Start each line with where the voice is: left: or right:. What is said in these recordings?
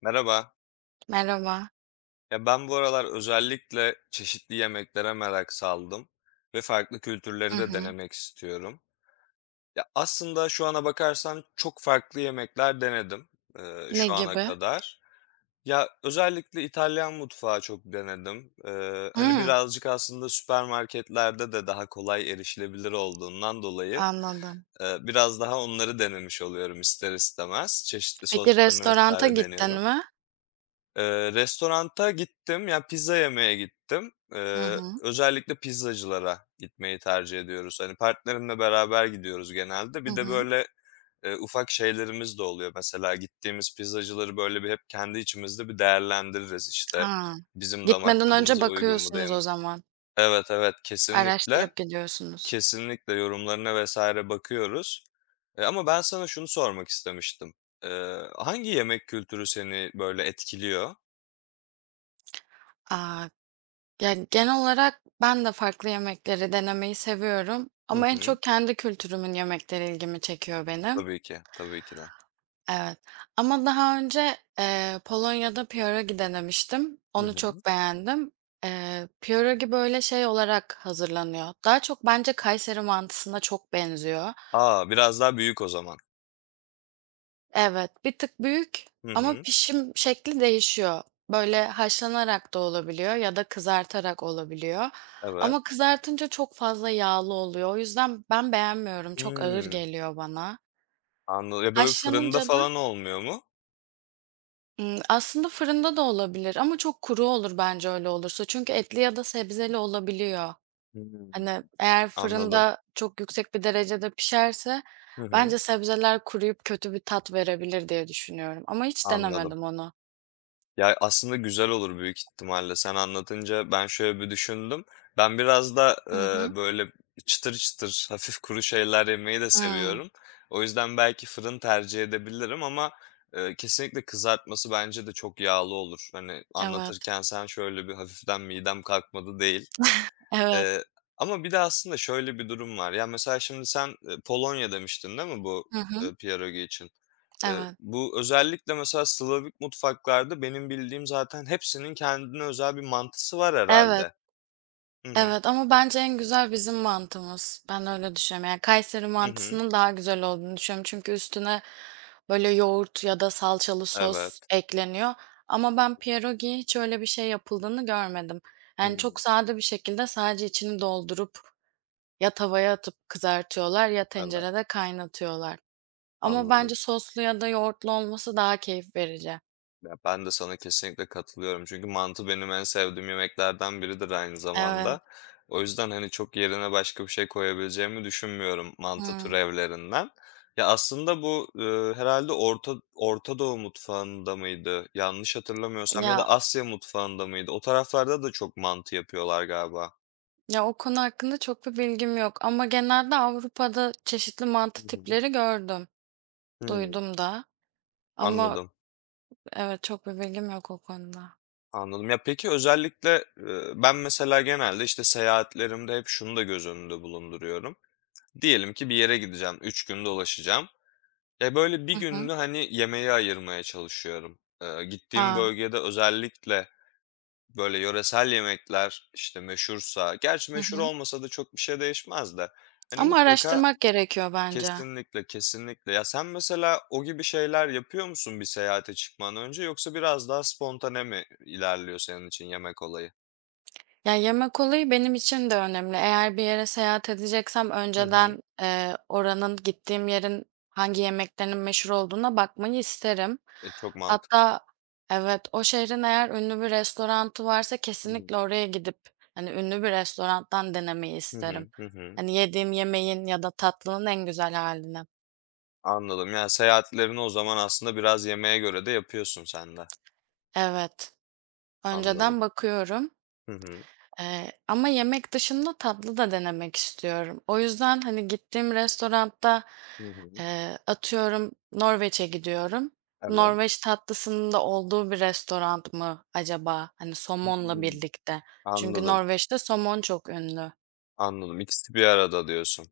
left: Merhaba.
right: Merhaba.
left: Ya ben bu aralar özellikle çeşitli yemeklere merak saldım ve farklı
right: Hı
left: kültürleri de
right: hı.
left: denemek istiyorum. Ya aslında şu ana bakarsan çok farklı yemekler denedim
right: Ne
left: şu ana
right: gibi?
left: kadar. Ya özellikle İtalyan mutfağı çok denedim. Hani
right: Hımm,
left: birazcık aslında süpermarketlerde de daha kolay erişilebilir olduğundan dolayı
right: anladım.
left: biraz daha onları denemiş oluyorum ister istemez. Çeşitli
right: Peki
left: soslarını
right: restoranta
left: vesaire
right: gittin
left: deniyorum.
right: mi?
left: Restoranta gittim, ya, pizza yemeye gittim.
right: Hı hı.
left: Özellikle pizzacılara gitmeyi tercih ediyoruz. Hani, partnerimle beraber gidiyoruz genelde.
right: Hı
left: Bir de,
right: hı.
left: böyle, ufak şeylerimiz de oluyor. Mesela gittiğimiz pizzacıları, böyle, bir hep kendi içimizde bir değerlendiririz, işte,
right: Ha.
left: bizim damak
right: Gitmeden önce
left: tadımıza uygun mu, değil
right: bakıyorsunuz o
left: mi?
right: zaman.
left: Evet, evet, kesinlikle.
right: Araştırıp gidiyorsunuz.
left: Kesinlikle yorumlarına vesaire bakıyoruz. Ama ben sana şunu sormak istemiştim. Hangi yemek kültürü seni, böyle, etkiliyor?
right: Aa. Ya, genel olarak ben de farklı yemekleri denemeyi seviyorum
left: Hı
right: ama en
left: hı.
right: çok kendi kültürümün yemekleri ilgimi çekiyor benim.
left: Tabii ki, tabii ki de.
right: Evet ama daha önce, Polonya'da pierogi denemiştim.
left: Hı
right: Onu
left: hı.
right: çok beğendim. Pierogi böyle şey olarak hazırlanıyor. Daha çok bence Kayseri mantısına çok benziyor.
left: A! Biraz daha büyük o zaman.
right: Evet, bir tık büyük
left: Hı
right: ama
left: hı.
right: pişim şekli değişiyor. Böyle haşlanarak da olabiliyor ya da kızartarak olabiliyor.
left: Evet.
right: Ama kızartınca çok fazla yağlı oluyor. O yüzden ben beğenmiyorum. Çok ağır
left: Hımm.
right: geliyor bana.
left: Anladım. Ya, böyle fırında
right: Haşlanınca da
left: falan olmuyor mu?
right: Imm, aslında fırında da olabilir ama çok kuru olur bence öyle olursa. Çünkü etli ya da sebzeli olabiliyor.
left: Hımm.
right: Hani, eğer
left: Anladım.
right: fırında çok yüksek bir derecede pişerse
left: Hı hı.
right: bence sebzeler kuruyup kötü bir tat verebilir diye düşünüyorum ama hiç
left: Anladım.
right: denemedim onu.
left: Ya, aslında güzel olur büyük ihtimalle. Sen anlatınca ben şöyle bir düşündüm. Ben biraz da,
right: Hı hı.
left: böyle çıtır çıtır, hafif kuru şeyler yemeyi de
right: Hımm.
left: seviyorum. O yüzden belki fırın tercih edebilirim ama, kesinlikle kızartması bence de çok yağlı olur. Hani,
right: Evet.
left: anlatırken sen şöyle bir hafiften midem kalkmadı değil.
right: Evet.
left: Eee, Ama bir de aslında şöyle bir durum var. Ya, mesela şimdi sen, Polonya demiştin değil mi bu,
right: Hı hı.
left: pierogi için?
right: Evet.
left: Bu özellikle mesela Slavik mutfaklarda benim bildiğim zaten hepsinin kendine özel bir mantısı var
right: Evet.
left: herhâlde. Hı hı.
right: Evet ama bence en güzel bizim mantımız. Ben öyle düşünüyorum. Yani Kayseri
left: Hı hı.
right: mantısının daha güzel olduğunu düşünüyorum. Çünkü üstüne böyle yoğurt ya da salçalı sos
left: Evet.
right: ekleniyor. Ama ben pierogi hiç öyle bir şey yapıldığını görmedim. Yani çok
left: Hımm.
right: sade bir şekilde sadece içini doldurup ya tavaya atıp kızartıyorlar ya
left: Evet,
right: tencerede kaynatıyorlar. Ama bence
left: anladım.
right: soslu ya da yoğurtlu olması daha keyif verici.
left: Ya, ben de sana kesinlikle katılıyorum. Çünkü mantı benim en sevdiğim yemeklerden biridir aynı
right: Evet.
left: zamanda. O yüzden, hani, çok yerine başka bir şey koyabileceğimi düşünmüyorum mantı
right: Hı.
left: türevlerinden. Ya, aslında bu, herhâlde Orta Doğu mutfağında mıydı? Yanlış hatırlamıyorsam ya da
right: Ya
left: Asya mutfağında mıydı? O taraflarda da çok mantı yapıyorlar galiba.
right: Ya, o konu hakkında çok bir bilgim yok ama genelde Avrupa'da çeşitli
left: Hı
right: mantı
left: hı.
right: tipleri gördüm,
left: Hımm,
right: duydum da ama
left: anladım,
right: evet, çok bir bilgim yok o konuda.
left: anladım. Ya, peki özellikle, ben mesela genelde, işte, seyahatlerimde hep şunu da göz önünde bulunduruyorum. Diyelim ki bir yere gideceğim, 3 gün dolaşacağım. E, böyle bir
right: Hı hı.
left: gününü, hani, yemeğe ayırmaya çalışıyorum. Gittiğim
right: A!
left: bölgede özellikle, böyle, yöresel yemekler, işte, meşhursa gerçi
right: Hı
left: meşhur
right: hı.
left: olmasa da çok bir şey değişmez de, hani,
right: Ama
left: mutlaka.
right: araştırmak gerekiyor bence.
left: Kesinlikle, kesinlikle. Ya, sen mesela o gibi şeyler yapıyor musun bir seyahate çıkmadan önce yoksa biraz daha spontane mi ilerliyor senin için yemek olayı?
right: Ya, yemek olayı benim için de önemli. Eğer bir yere seyahat edeceksem
left: Hı hı.
right: önceden, oranın, gittiğim yerin hangi yemeklerinin meşhur olduğuna bakmayı isterim.
left: E, çok mantıklı.
right: Hatta Evet, o şehrin eğer ünlü bir restoranı varsa
left: Hı hı.
right: kesinlikle oraya gidip, hani, ünlü bir restorandan denemeyi
left: Hı
right: isterim.
left: hı. Hı hı.
right: Hani, yediğim yemeğin ya da tatlının en güzel halini.
left: Anladım. Yani, seyahatlerini o zaman aslında biraz yemeğe göre de yapıyorsun sen de.
right: Evet,
left: Anladım.
right: önceden bakıyorum.
left: Hı hı.
right: Ama yemek dışında tatlı da denemek istiyorum. O yüzden, hani, gittiğim restoranda,
left: Hı hı.
right: atıyorum Norveç'e gidiyorum.
left: Evet.
right: Norveç tatlısının da olduğu bir restoran mı acaba? Hani, somonla
left: Hımm.
right: birlikte. Çünkü
left: Anladım,
right: Norveç'te somon çok ünlü.
left: anladım. İkisi bir arada diyorsun.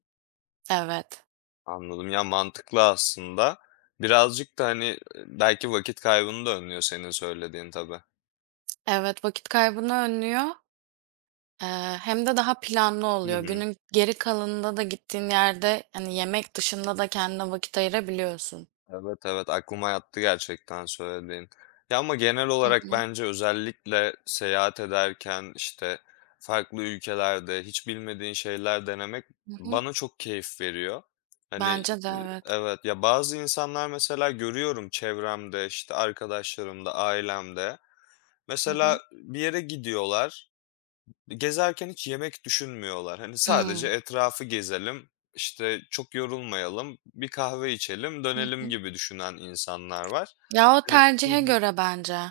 right: Evet.
left: Anladım. Ya, mantıklı aslında. Birazcık da, hani, belki vakit kaybını da önlüyor senin söylediğin tabii.
right: Evet, vakit kaybını önlüyor. Hem de daha planlı
left: Hı
right: oluyor.
left: hı.
right: Günün geri kalanında da gittiğin yerde, hani, yemek dışında da kendine vakit ayırabiliyorsun.
left: Evet, evet, aklıma yattı gerçekten söylediğin. Ya, ama genel
right: Hı
left: olarak
right: hı.
left: bence özellikle seyahat ederken, işte, farklı ülkelerde hiç bilmediğin şeyler denemek
right: Hı hı.
left: bana çok keyif veriyor. Hani,
right: Bence de evet.
left: evet, ya, bazı insanlar mesela görüyorum çevremde, işte, arkadaşlarımda, ailemde.
right: Hı hı.
left: Mesela bir yere gidiyorlar. Gezerken hiç yemek düşünmüyorlar. Hani sadece
right: Hımm.
left: etrafı gezelim, işte çok yorulmayalım, bir kahve içelim,
right: Hı
left: dönelim
right: hı.
left: gibi düşünen insanlar var.
right: Ya, o
left: Hani. Hı
right: tercihe
left: hı.
right: göre bence.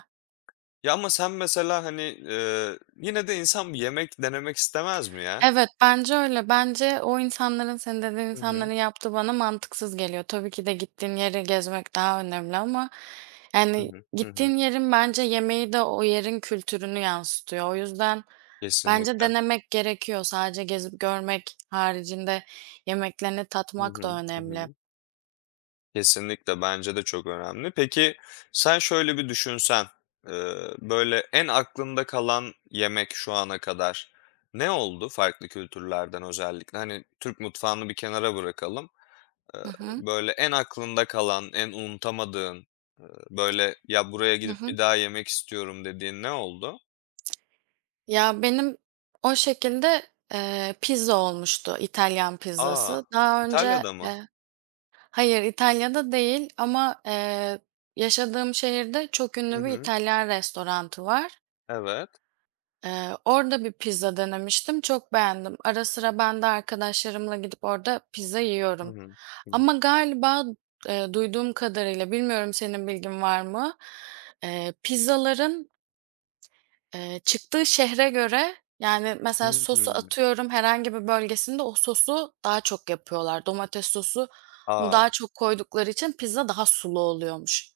left: Ya, ama sen mesela, hani, yine de insan bir yemek denemek istemez mi ya?
right: Evet, bence öyle. Bence o insanların, senin dediğin
left: Hı
right: insanların
left: hı.
right: yaptığı bana mantıksız geliyor. Tabii ki de gittiğin yeri gezmek daha önemli ama,
left: Hı
right: yani,
left: hı. Hı hı.
right: gittiğin yerin bence yemeği de o yerin kültürünü yansıtıyor. O yüzden bence
left: Kesinlikle.
right: denemek gerekiyor. Sadece gezip görmek haricinde yemeklerini
left: Hı
right: tatmak da
left: hı. Hı
right: önemli.
left: hı. Kesinlikle, bence de çok önemli. Peki, sen şöyle bir düşünsen, böyle en aklında kalan yemek şu ana kadar ne oldu farklı kültürlerden özellikle? Hani, Türk mutfağını bir kenara bırakalım.
right: Hı
left: Iıı,
right: hı.
left: Böyle en aklında kalan, en unutamadığın, böyle, "Ya, buraya
right: Hı
left: gidip
right: hı.
left: bir daha yemek istiyorum." dediğin ne oldu?
right: Ya, benim o şekilde, pizza olmuştu, İtalyan
left: A!
right: pizzası.
left: İtalya'da mı?
right: Hayır, İtalya'da değil ama, yaşadığım şehirde çok
left: Hı
right: ünlü bir
left: hı.
right: İtalyan restoranı var.
left: Evet.
right: Orada bir pizza denemiştim, çok beğendim. Ara sıra ben de arkadaşlarımla gidip orada pizza
left: Hı
right: yiyorum.
left: hı. Hı hı.
right: Ama galiba, duyduğum kadarıyla, bilmiyorum senin bilgin var mı, pizzaların çıktığı şehre göre, yani, mesela sosu
left: Hımm.
right: atıyorum herhangi bir bölgesinde o sosu daha çok yapıyorlar. Domates sosu
left: A!
right: daha çok koydukları için pizza daha sulu oluyormuş.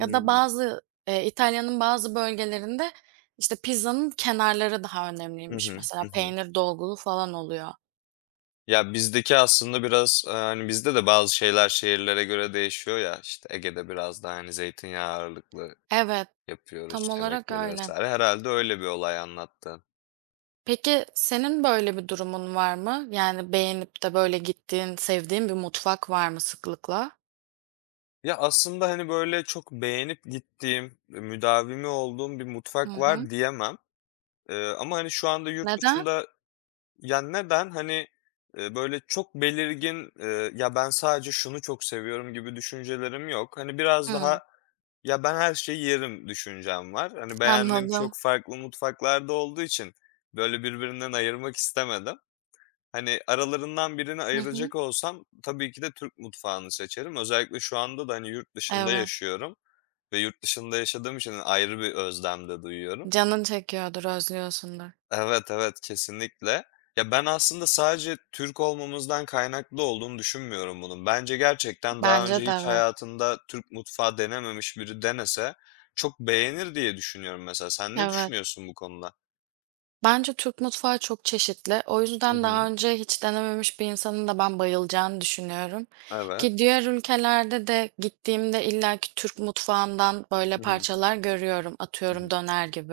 right: Ya da bazı, İtalya'nın bazı bölgelerinde, işte, pizzanın kenarları daha
left: Hı
right: önemliymiş
left: hı.
right: mesela
left: Hı hı.
right: peynir dolgulu falan oluyor.
left: Ya, bizdeki aslında biraz, hani, bizde de bazı şeyler şehirlere göre değişiyor ya, işte, Ege'de biraz daha, hani, zeytinyağı ağırlıklı
right: Evet, tam
left: yapıyoruz
right: olarak
left: yemekleri
right: öyle.
left: vesaire. Herhalde öyle bir olay anlattın.
right: Peki senin böyle bir durumun var mı? Yani, beğenip de böyle gittiğin, sevdiğin bir mutfak var mı sıklıkla?
left: Ya, aslında, hani, böyle çok beğenip gittiğim, müdavimi olduğum bir
right: Hı
left: mutfak
right: hı.
left: var diyemem, ama, hani, şu anda yurt
right: Neden?
left: dışında. Ya, neden? Hani, böyle çok belirgin, "Ya, ben sadece şunu çok seviyorum." gibi düşüncelerim yok. Hani, biraz
right: Hıı.
left: daha. Ya, ben her şeyi yerim düşüncem var. Hani, beğendiğim çok
right: Anladım.
left: farklı mutfaklarda olduğu için, böyle, birbirinden ayırmak istemedim. Hani, aralarından birini
right: Hı hı.
left: ayıracak olsam tabii ki de Türk mutfağını seçerim. Özellikle şu anda da, hani, yurt dışında
right: Evet.
left: yaşıyorum ve yurt dışında yaşadığım için ayrı bir özlem de duyuyorum.
right: Canın çekiyordur, özlüyorsundur.
left: Evet, evet, kesinlikle. Ya, ben aslında sadece Türk olmamızdan kaynaklı olduğunu düşünmüyorum bunun. Bence gerçekten daha önce
right: Bence de
left: hiç
right: evet.
left: hayatında Türk mutfağı denememiş biri denese çok beğenir diye düşünüyorum mesela. Sen ne
right: Evet.
left: düşünüyorsun bu konuda?
right: Bence Türk mutfağı çok çeşitli. O
left: Hı
right: yüzden
left: hı.
right: daha önce hiç denememiş bir insanın da ben bayılacağını düşünüyorum.
left: Evet.
right: Ki diğer ülkelerde de gittiğimde illaki Türk mutfağından böyle
left: Hı hı.
right: parçalar görüyorum.
left: Hı
right: Atıyorum
left: hı.
right: döner gibi.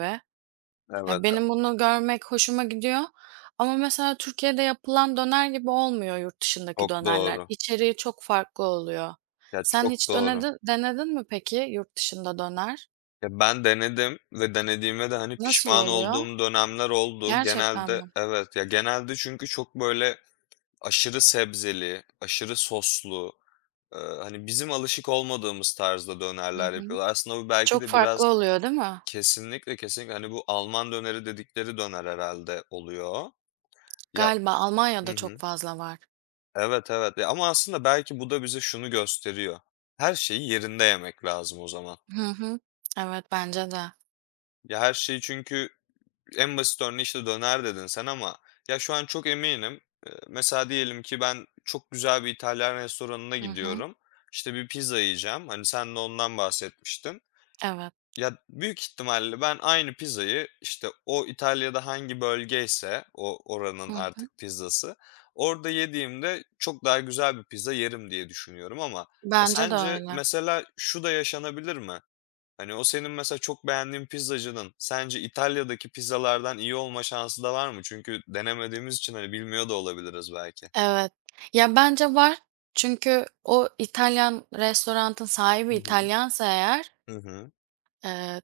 left: Evet,
right: Ya, benim bunu görmek hoşuma gidiyor ama mesela Türkiye'de yapılan döner gibi olmuyor yurt dışındaki
left: çok
right: dönerler.
left: doğru.
right: İçeriği çok farklı oluyor.
left: Ya,
right: Sen
left: çok
right: hiç
left: doğru.
right: denedin mi peki yurt dışında döner?
left: Ya, ben denedim ve denediğime de, hani,
right: Nasıl
left: pişman
right: oluyor?
left: olduğum dönemler oldu.
right: Gerçekten
left: Genelde.
right: mi?
left: Evet, ya, genelde çünkü çok, böyle, aşırı sebzeli, aşırı soslu, hani, bizim alışık olmadığımız tarzda
right: Hı
left: dönerler
right: hı.
left: yapıyorlar. Aslında bu belki
right: Çok
left: de
right: farklı
left: biraz.
right: oluyor değil mi?
left: Kesinlikle, kesinlikle, hani, bu Alman döneri dedikleri döner herhalde oluyor. Ya.
right: Galiba
left: Hı
right: Almanya'da
left: hı.
right: çok fazla var.
left: Evet, evet. Ya, ama aslında belki bu da bize şunu gösteriyor. Her şeyi yerinde yemek lazım o zaman.
right: Hı hı. Evet, bence de.
left: Ya, her şeyi çünkü en basit örneği, işte, döner dedin sen ama ya, şu an çok eminim, mesela diyelim ki ben çok güzel bir İtalyan restoranına
right: Hı hı.
left: gidiyorum. İşte, bir pizza yiyeceğim. Hani, sen de ondan bahsetmiştin.
right: Evet.
left: Ya, büyük ihtimalle ben aynı pizzayı, işte, o İtalya'da hangi bölgeyse o oranın
right: Hı hı.
left: artık pizzası, orada yediğimde çok daha güzel bir pizza yerim diye düşünüyorum ama ya,
right: Bence de
left: sence
right: öyle.
left: mesela şu da yaşanabilir mi? Hani, o senin mesela çok beğendiğin pizzacının sence İtalya'daki pizzalardan iyi olma şansı da var mı? Çünkü denemediğimiz için, hani, bilmiyor da olabiliriz belki.
right: Evet. Ya, bence var. Çünkü o İtalyan restoranın sahibi
left: Hı hı.
right: İtalyansa eğer
left: Hı hı.
right: Eee,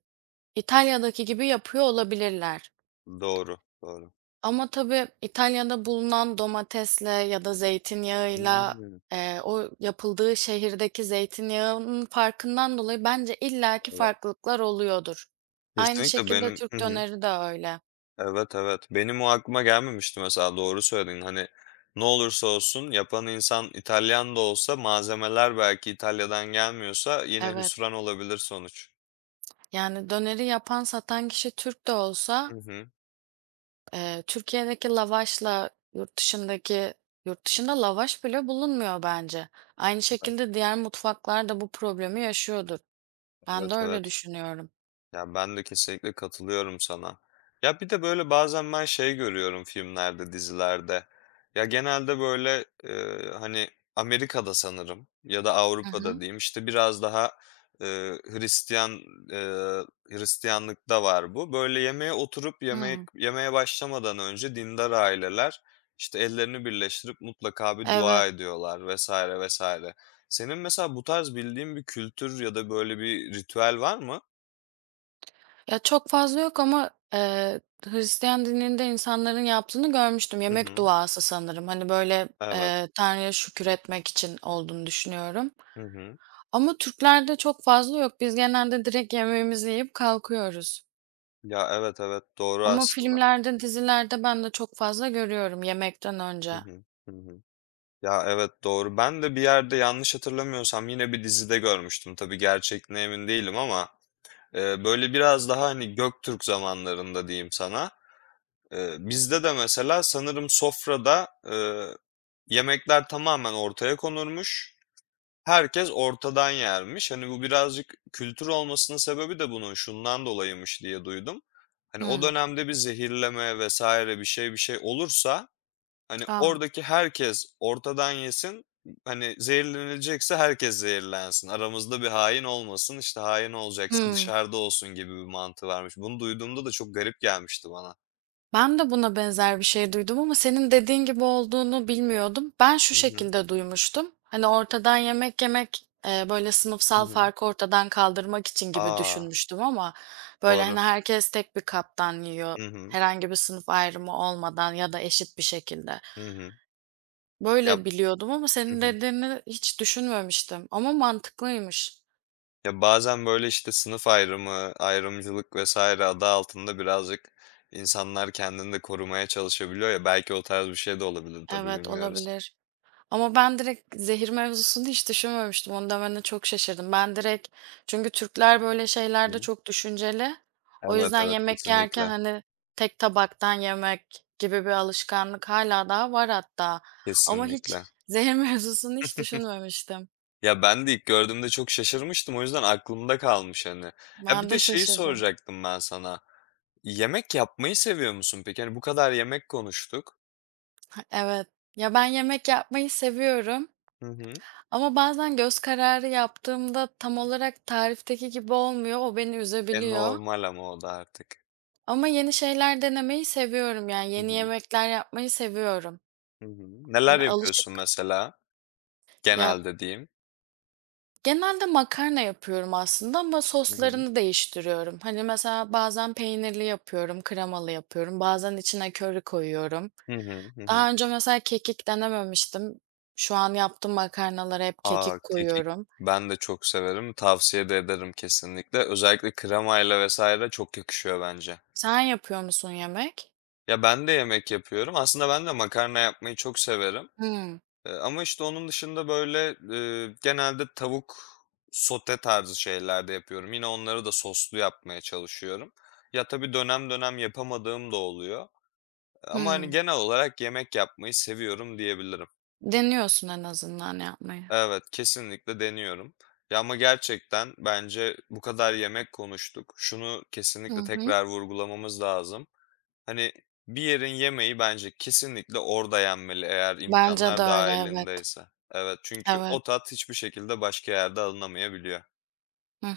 right: İtalya'daki gibi yapıyor olabilirler.
left: Doğru, doğru.
right: Ama tabii İtalya'da bulunan domatesle ya da zeytinyağıyla,
left: Hımm.
right: o yapıldığı şehirdeki zeytinyağının farkından dolayı bence illaki
left: Evet.
right: farklılıklar oluyordur. Aynı
left: Kesinlikle
right: şekilde
left: benim. Hı
right: Türk
left: hı.
right: döneri de öyle.
left: Evet, evet. Benim o aklıma gelmemişti mesela, doğru söyledin. Hani, ne olursa olsun yapan insan İtalyan da olsa malzemeler belki İtalya'dan gelmiyorsa yine
right: Evet.
left: hüsran olabilir sonuç.
right: Yani döneri yapan, satan kişi Türk de olsa,
left: Hı hı.
right: Türkiye'deki lavaşla yurt dışında lavaş bile bulunmuyor bence. Aynı
left: Evet,
right: şekilde diğer mutfaklar da bu problemi yaşıyordur. Ben de
left: evet,
right: öyle
left: evet.
right: düşünüyorum.
left: Ya, ben de kesinlikle katılıyorum sana. Ya, bir de, böyle, bazen ben şey görüyorum filmlerde, dizilerde. Ya, genelde, böyle, hani, Amerika'da sanırım ya da
right: Hı hı.
left: Avrupa'da diyeyim, işte, biraz daha, eee, Hristiyan, eee, Hristiyanlıkta var bu. Böyle, yemeğe oturup yemek
right: Hıı.
left: yemeye başlamadan önce dindar aileler, işte, ellerini birleştirip mutlaka bir
right: Evet.
left: dua ediyorlar vesaire vesaire. Senin mesela bu tarz bildiğin bir kültür ya da böyle bir ritüel var mı?
right: Ya, çok fazla yok ama, Hristiyan dininde insanların yaptığını görmüştüm.
left: Hı
right: Yemek
left: hı.
right: duası sanırım. Hani, böyle,
left: Evet.
right: Tanrı'ya şükür etmek için olduğunu düşünüyorum.
left: Hı hı.
right: Ama Türklerde çok fazla yok. Biz genelde direkt yemeğimizi yiyip kalkıyoruz.
left: Ya, evet, evet, doğru
right: Ama
left: aslında.
right: filmlerde, dizilerde ben de çok fazla görüyorum yemekten
left: Hı
right: önce.
left: hı. Hı hı. Ya, evet, doğru. Ben de bir yerde yanlış hatırlamıyorsam yine bir dizide görmüştüm. Tabii gerçekliğine emin değilim ama, böyle biraz daha, hani, Göktürk zamanlarında diyeyim sana. Bizde de mesela sanırım sofrada, yemekler tamamen ortaya konurmuş. Herkes ortadan yermiş. Hani, bu birazcık kültür olmasının sebebi de bunun şundan dolayıymış diye duydum. Hani, o
right: Hıı.
left: dönemde bir zehirleme vesaire bir şey olursa, hani,
right: A!
left: oradaki herkes ortadan yesin, hani, zehirlenilecekse herkes zehirlensin. Aramızda bir hain olmasın, işte, hain olacaksa
right: Hıı.
left: dışarıda olsun gibi bir mantığı varmış. Bunu duyduğumda da çok garip gelmişti bana.
right: Ben de buna benzer bir şey duydum ama senin dediğin gibi olduğunu bilmiyordum. Ben şu
left: Hı hı.
right: şekilde duymuştum. Hani ortadan yemek yemek böyle
left: Hı
right: sınıfsal
left: hı.
right: farkı ortadan kaldırmak için gibi
left: A!
right: düşünmüştüm ama böyle
left: Doğru.
right: hani herkes tek bir kaptan yiyor.
left: Hı hı.
right: Herhangi bir sınıf ayrımı olmadan ya da eşit bir şekilde.
left: Hı hı. Yap
right: Böyle biliyordum ama
left: Hı
right: senin
left: hı.
right: dediğini hiç düşünmemiştim. Ama mantıklıymış.
left: Ya, bazen, böyle, işte, sınıf ayrımı, ayrımcılık vesaire adı altında birazcık insanlar kendini de korumaya çalışabiliyor ya, belki o tarz bir şey de olabilir tabii,
right: Evet,
left: bilmiyoruz.
right: olabilir. Ama ben direkt zehir mevzusunu hiç düşünmemiştim. Onu demene çok şaşırdım. Ben direkt Çünkü Türkler böyle şeylerde
left: Hı.
right: çok düşünceli. O
left: Evet,
right: yüzden
left: evet,
right: yemek yerken,
left: kesinlikle,
right: hani, tek tabaktan yemek gibi bir alışkanlık hala daha var hatta. Ama hiç
left: kesinlikle.
right: zehir mevzusunu hiç düşünmemiştim.
left: Ya, ben de ilk gördüğümde çok şaşırmıştım, o yüzden aklımda kalmış, hani. Ya,
right: Ben
left: bir de
right: de
left: şeyi
right: şaşırdım.
left: soracaktım ben sana, yemek yapmayı seviyor musun peki? Hani, bu kadar yemek konuştuk.
right: Evet. Ya, ben yemek yapmayı seviyorum
left: Hı hı.
right: ama bazen göz kararı yaptığımda tam olarak tarifteki gibi olmuyor. O beni
left: E,
right: üzebiliyor.
left: normal ama o da artık.
right: Ama yeni şeyler denemeyi seviyorum, yani,
left: Hı
right: yeni
left: hı.
right: yemekler yapmayı seviyorum.
left: Hı hı. Neler
right: Hani,
left: yapıyorsun
right: alışık
left: mesela
right: ya,
left: genelde diyeyim?
right: genelde makarna yapıyorum aslında ama
left: Hı hı.
right: soslarını değiştiriyorum. Hani, mesela bazen peynirli yapıyorum, kremalı yapıyorum, bazen içine köri koyuyorum.
left: Hı hı. Hı hı.
right: Daha önce mesela kekik denememiştim. Şu an yaptığım makarnalara hep
left: A,
right: kekik
left: kekik
right: koyuyorum.
left: ben de çok severim. Tavsiye de ederim kesinlikle. Özellikle kremayla vesaire çok yakışıyor bence.
right: Sen yapıyor musun yemek?
left: Ya, ben de yemek yapıyorum. Aslında ben de makarna yapmayı çok severim.
right: Hımm.
left: Ama, işte, onun dışında, böyle, genelde tavuk sote tarzı şeyler de yapıyorum. Yine onları da soslu yapmaya çalışıyorum. Ya, tabii dönem dönem yapamadığım da oluyor. Ama, hani,
right: Hımm.
left: genel olarak yemek yapmayı seviyorum diyebilirim.
right: Deniyorsun en azından yapmayı.
left: Evet, kesinlikle deniyorum. Ya, ama gerçekten bence bu kadar yemek konuştuk. Şunu
right: Hı
left: kesinlikle
right: hı.
left: tekrar vurgulamamız lazım. Hani, bir yerin yemeği bence kesinlikle orada yenmeli eğer
right: Bence de
left: imkanlar
right: öyle, evet.
left: dahilindeyse. Evet, çünkü
right: Evet.
left: o tat hiçbir şekilde başka yerde alınamayabiliyor.
right: Hı hı.